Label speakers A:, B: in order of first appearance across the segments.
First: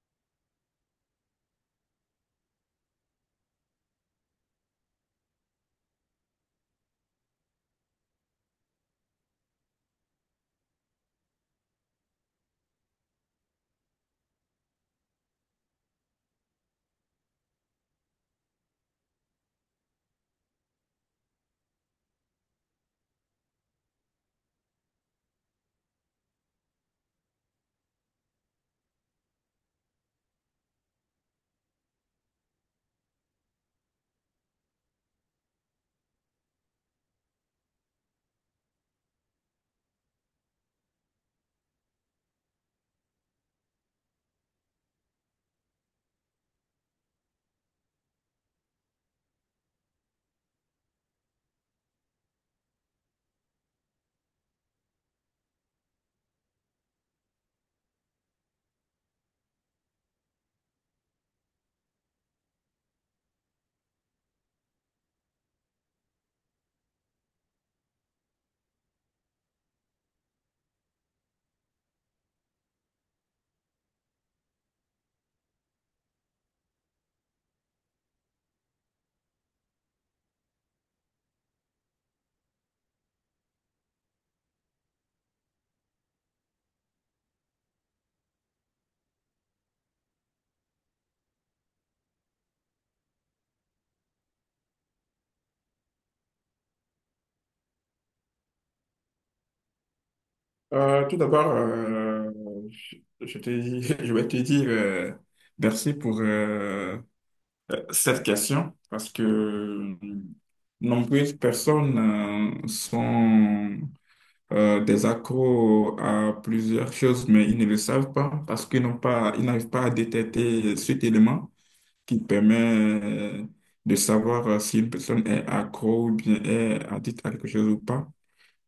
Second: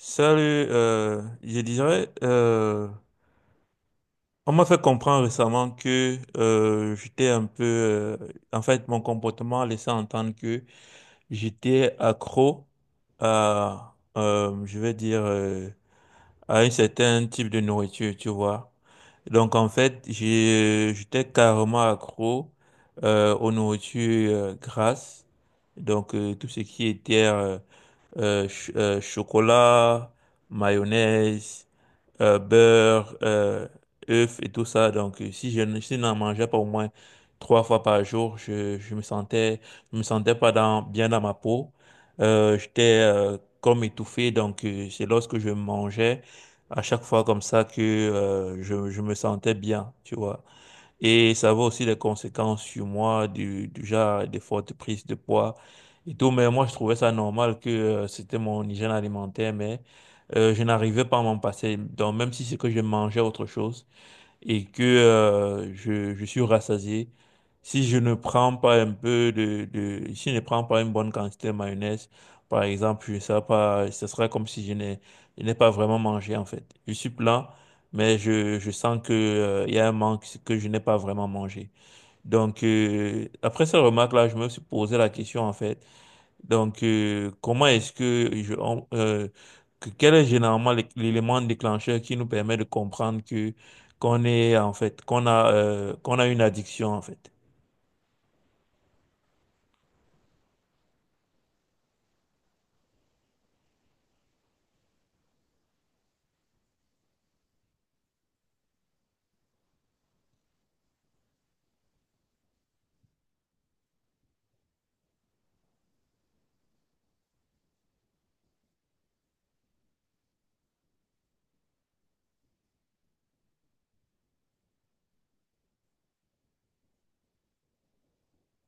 A: Salut. Je dirais, on m'a fait comprendre récemment que j'étais un peu, en fait, mon comportement laissait entendre que j'étais accro à, je vais dire, à un certain type de nourriture, tu vois. Donc, en fait, j'étais carrément accro aux nourritures grasses. Donc, tout ce qui était chocolat, mayonnaise, beurre, œufs et tout ça. Donc, si je, ne- si je n'en mangeais pas au moins 3 fois par jour, je me sentais pas dans, bien dans ma peau. J'étais comme étouffé. Donc, c'est lorsque je mangeais à chaque fois comme ça que je me sentais bien, tu vois. Et ça avait aussi des conséquences sur moi, du genre des fortes prises de poids et tout. Mais moi, je trouvais ça normal que c'était mon hygiène alimentaire, mais je n'arrivais pas à m'en passer. Donc, même si c'est que je mangeais autre chose, et que je suis rassasié, si je ne prends pas un peu si je ne prends pas une bonne quantité de mayonnaise, par exemple, je sais pas, ce sera comme si je n'ai pas vraiment mangé en fait. Je suis plein, mais je sens que il y a un manque que je n'ai pas vraiment mangé. Donc après cette remarque-là, je me suis posé la question en fait. Donc, comment est-ce que je, on- que- quel est généralement l'élément déclencheur qui nous permet de comprendre que qu'on est en fait qu'on a une addiction en fait?
B: Tout d'abord, je je je vais te dire merci pour cette question parce que nombreuses personnes sont des accros à plusieurs choses, mais ils ne le savent pas parce qu'ils n'ont pas, ils n'arrivent pas à détecter cet élément qui permet euh, de savoir si une personne est accro ou bien est addict à quelque chose ou pas.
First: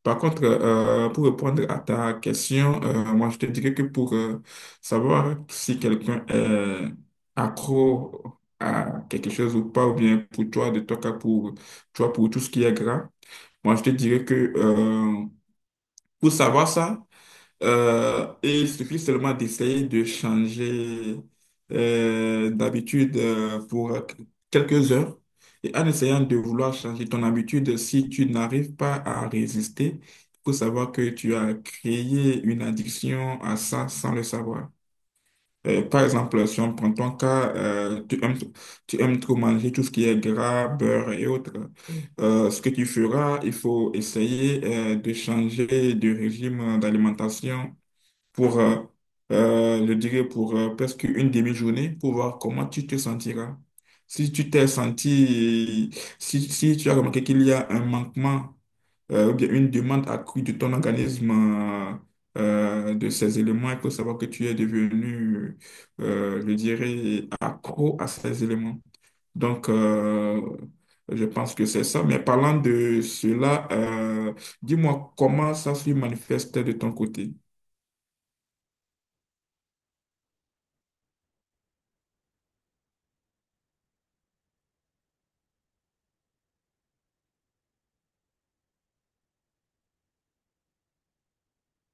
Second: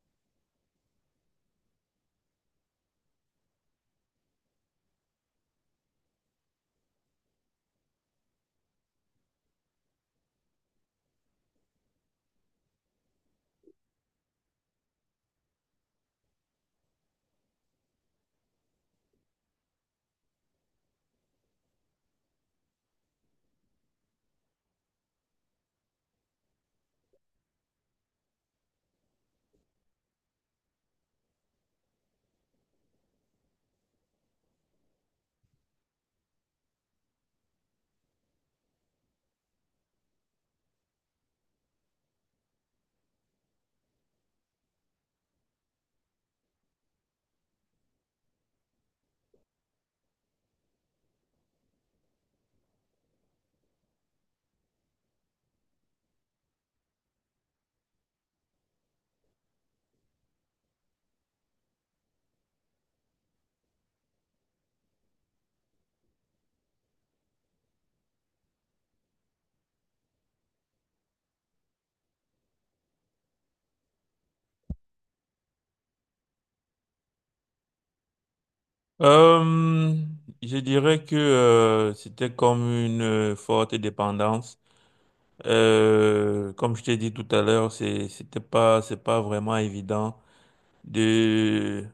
B: Par contre, pour répondre à ta question, moi je te dirais que pour savoir si quelqu'un est accro à quelque chose ou pas, ou bien pour toi, de ton cas, pour toi, pour tout ce qui est gras, moi je te dirais que pour savoir ça, et il suffit seulement d'essayer de changer d'habitude pour quelques heures. Et en essayant de vouloir changer ton habitude, si tu n'arrives pas à résister, il faut savoir que tu as créé une addiction à ça sans le savoir. Par exemple, si on prend ton cas, tu aimes trop manger tout ce qui est gras, beurre et autres. Ce que tu feras, il faut essayer de changer de régime d'alimentation pour je dirais pour presque une demi-journée pour voir comment tu te sentiras. Si tu t'es senti, si, tu as remarqué qu'il y a un manquement ou bien une demande accrue de ton organisme de ces éléments, il faut savoir que tu es je dirais, accro à ces éléments. Donc, je pense que c'est ça. Mais parlant de cela, dis-moi comment ça se manifeste de ton côté.
A: Euh, je dirais que c'était comme une forte dépendance. Comme je t'ai dit tout à l'heure, c'est pas vraiment évident de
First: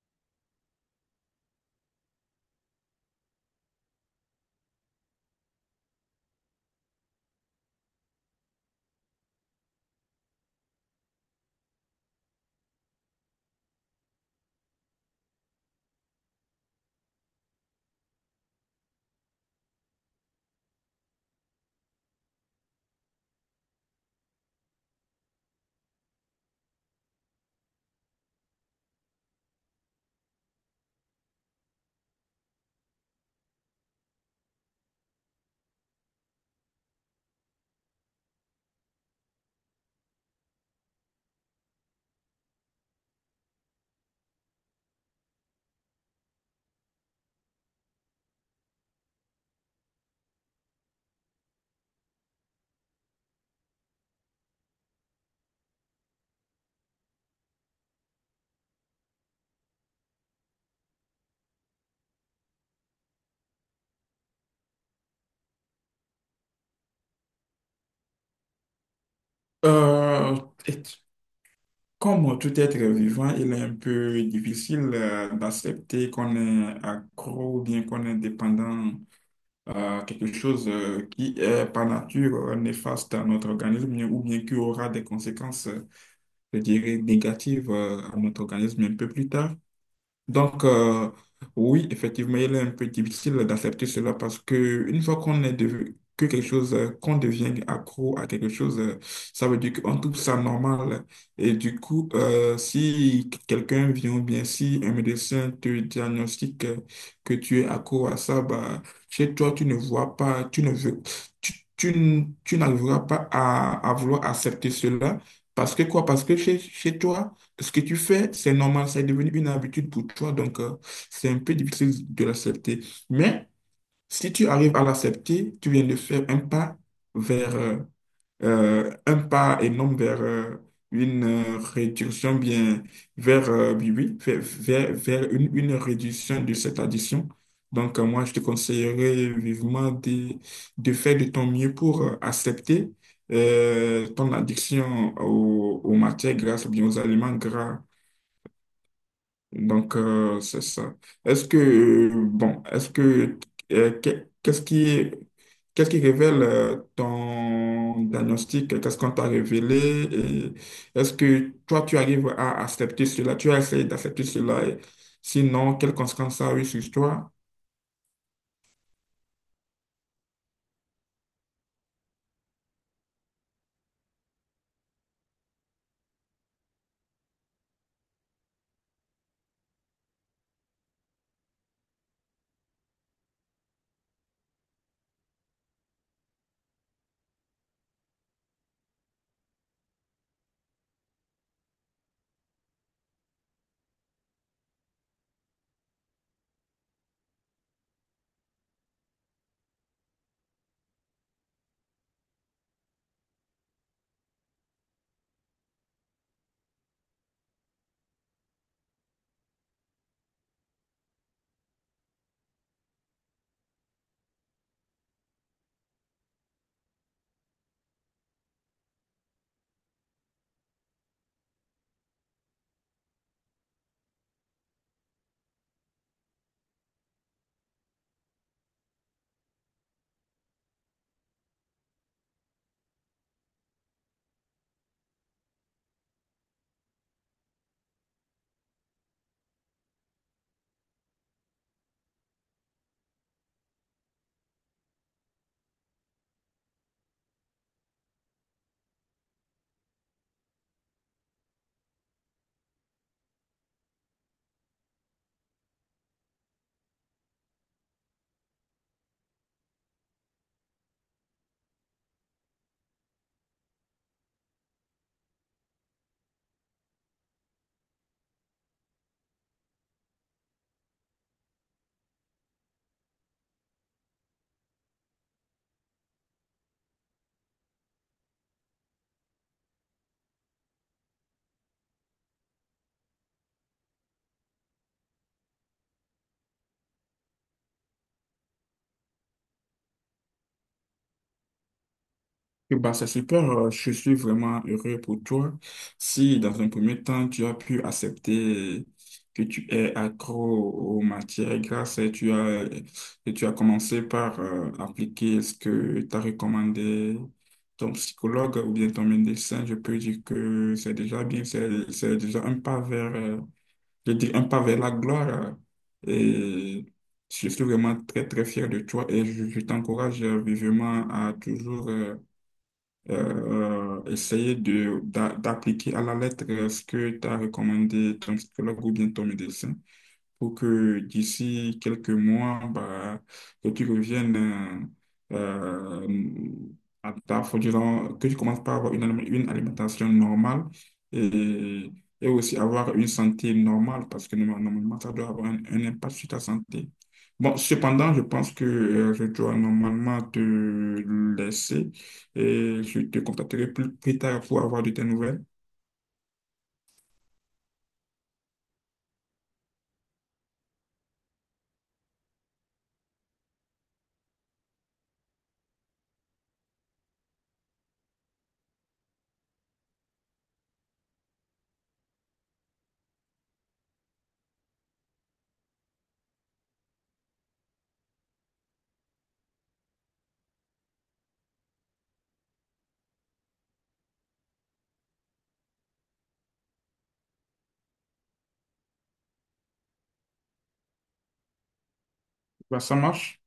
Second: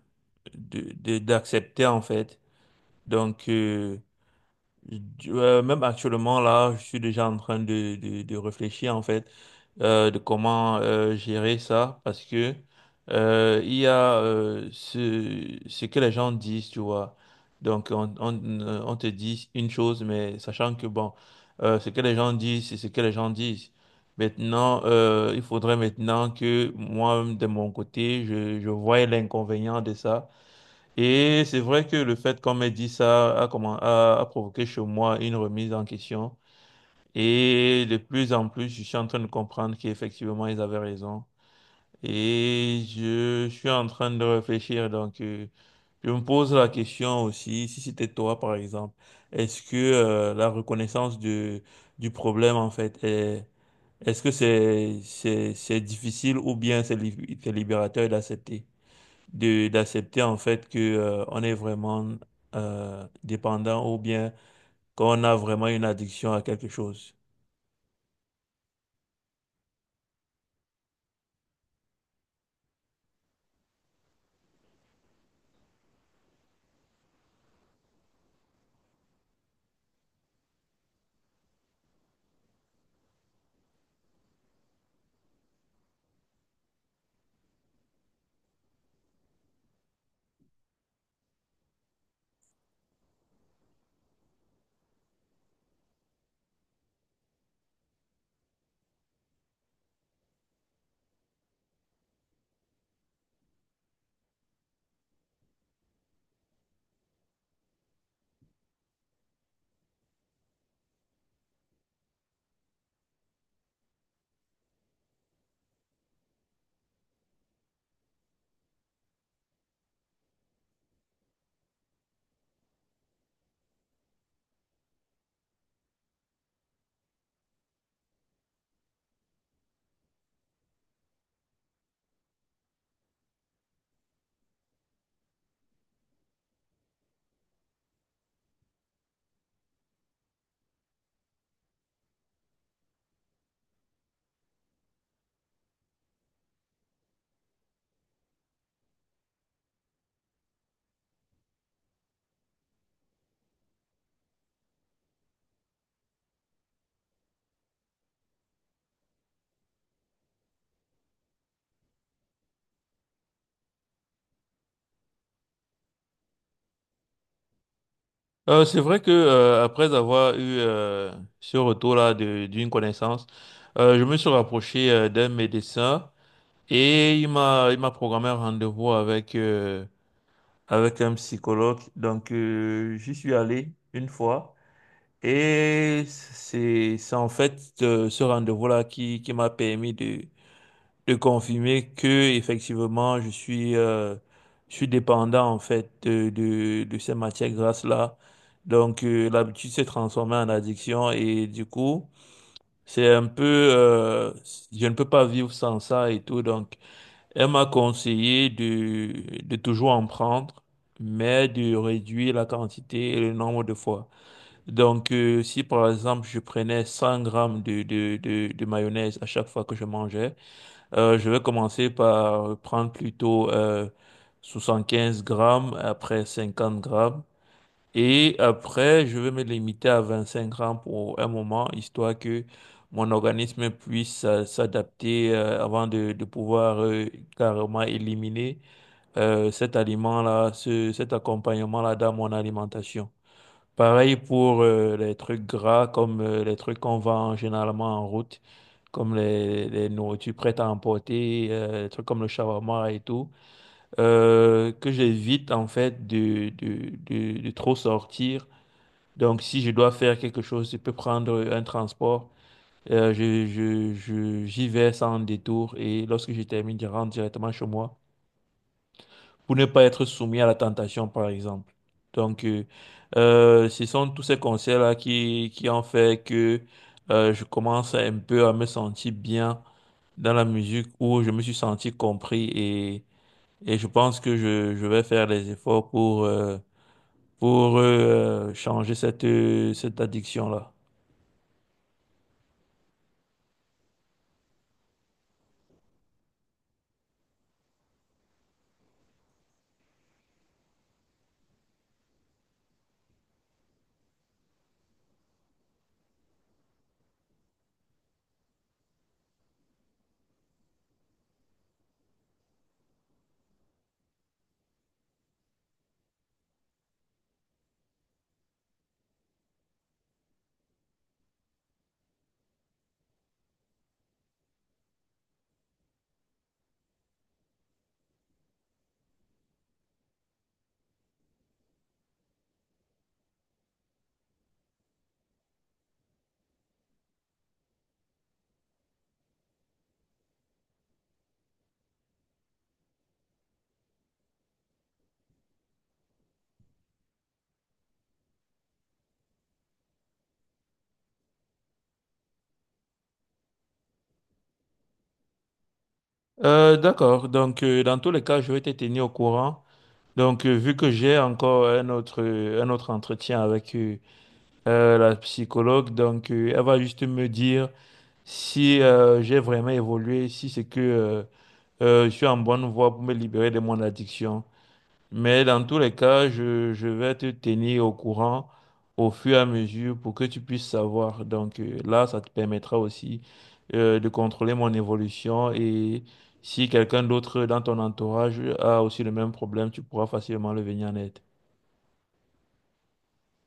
A: d'accepter en fait. Donc, même actuellement, là, je suis déjà en train de réfléchir, en fait, de comment gérer ça, parce que il y a ce que les gens disent, tu vois. Donc, on te dit une chose, mais sachant que, bon, ce que les gens disent, c'est ce que les gens disent. Maintenant, il faudrait maintenant que moi, de mon côté, je voie l'inconvénient de ça. Et c'est vrai que le fait qu'on m'ait dit ça a, a provoqué chez moi une remise en question. Et de plus en plus, je suis en train de comprendre qu'effectivement, ils avaient raison. Et je suis en train de réfléchir. Donc, je me pose la question aussi, si c'était toi, par exemple, est-ce que la reconnaissance du problème, en fait, est-ce que c'est difficile ou bien c'est libérateur d'accepter? De D'accepter en fait que on est vraiment dépendant ou bien qu'on a vraiment une addiction à quelque chose.
B: Euh, et comme tout être vivant, il est un peu difficile d'accepter qu'on est accro ou bien qu'on est dépendant à quelque chose qui est par nature néfaste à notre organisme ou bien qui aura des conséquences, je dirais, négatives à notre organisme un peu plus tard. Donc, oui, effectivement, il est un peu difficile d'accepter cela parce que une fois qu'on est devenu, que quelque chose, qu'on devient accro à quelque chose, ça veut dire qu'on trouve ça normal. Et du coup, si quelqu'un vient ou bien si un médecin te diagnostique que tu es accro à ça, bah, chez toi, tu ne veux, tu, tu n'arriveras pas à vouloir accepter cela. Parce que quoi? Parce que chez toi, ce que tu fais, c'est normal, c'est devenu une habitude pour toi, donc c'est un peu difficile de l'accepter. Mais si tu arrives à l'accepter, tu viens de faire un pas vers un pas énorme vers une réduction bien vers oui, oui, vers une réduction de cette addiction. Donc moi, je te conseillerais vivement de faire de ton mieux pour accepter ton addiction aux matières grasses ou bien aux aliments gras donc, c'est ça. Est-ce que, euh, que- qu'est-ce qui, qu'est-ce qui révèle ton diagnostic? Qu'est-ce qu'on t'a révélé? Et est-ce que toi, tu arrives à accepter cela? Tu as essayé d'accepter cela? Et sinon, quelles conséquences ça a eu sur toi?
A: C'est vrai que après avoir eu ce retour-là d'une connaissance, je me suis rapproché d'un médecin et il m'a programmé un rendez-vous avec avec un psychologue. Donc j'y suis allé une fois et c'est en fait ce rendez-vous-là qui m'a permis de confirmer que effectivement je suis dépendant en fait de ces matières grasses là. Donc l'habitude s'est transformée en addiction et du coup c'est un peu je ne peux pas vivre sans ça et tout. Donc elle m'a conseillé de toujours en prendre mais de réduire la quantité et le nombre de fois. Donc, si par exemple je prenais 100 grammes de mayonnaise à chaque fois que je mangeais, je vais commencer par prendre plutôt 75 grammes, après 50 grammes. Et après, je vais me limiter à 25 grammes pour un moment, histoire que mon organisme puisse s'adapter avant de pouvoir carrément éliminer cet aliment-là, cet accompagnement-là dans mon alimentation. Pareil pour les trucs gras comme les trucs qu'on vend généralement en route comme les nourritures prêtes à emporter, des trucs comme le shawarma et tout, que j'évite en fait de trop sortir. Donc si je dois faire quelque chose, je peux prendre un transport. J'y vais sans détour et lorsque je termine, je rentre directement chez moi pour ne pas être soumis à la tentation, par exemple. Donc, ce sont tous ces conseils-là qui ont fait que je commence un peu à me sentir bien dans la musique où je me suis senti compris et je pense que je vais faire les efforts pour, changer cette, cette addiction-là.
B: Eh ben, c'est super, je suis vraiment heureux pour toi. Si dans un premier temps, tu as pu accepter que tu es accro aux matières grasses et tu as commencé par appliquer ce que t'a recommandé ton psychologue ou bien ton médecin, je peux dire que c'est déjà bien, c'est déjà un pas vers, je dis un pas vers la gloire. Et je suis vraiment très, très fier de toi et je t'encourage vivement à toujours... essayer d'appliquer à la lettre ce que tu as recommandé ton psychologue ou bien ton médecin pour que d'ici quelques mois, bah, que tu reviennes euh, à ta faut dire, que tu commences par avoir une alimentation normale et, et aussi avoir une santé normale parce que normalement, ça doit avoir un impact sur ta santé. Bon, cependant, je pense que je dois normalement te laisser et je te contacterai plus tard pour avoir de tes nouvelles.
A: D'accord, donc dans tous les cas, je vais te tenir au courant. Donc vu que j'ai encore un autre entretien avec la psychologue, donc elle va juste me dire si j'ai vraiment évolué, si c'est que je suis en bonne voie pour me libérer de mon addiction. Mais dans tous les cas, je vais te tenir au courant au fur et à mesure pour que tu puisses savoir. Donc là, ça te permettra aussi de contrôler mon évolution et si quelqu'un d'autre dans ton entourage a aussi le même problème, tu pourras facilement le venir en aide.
B: Bah, ça marche?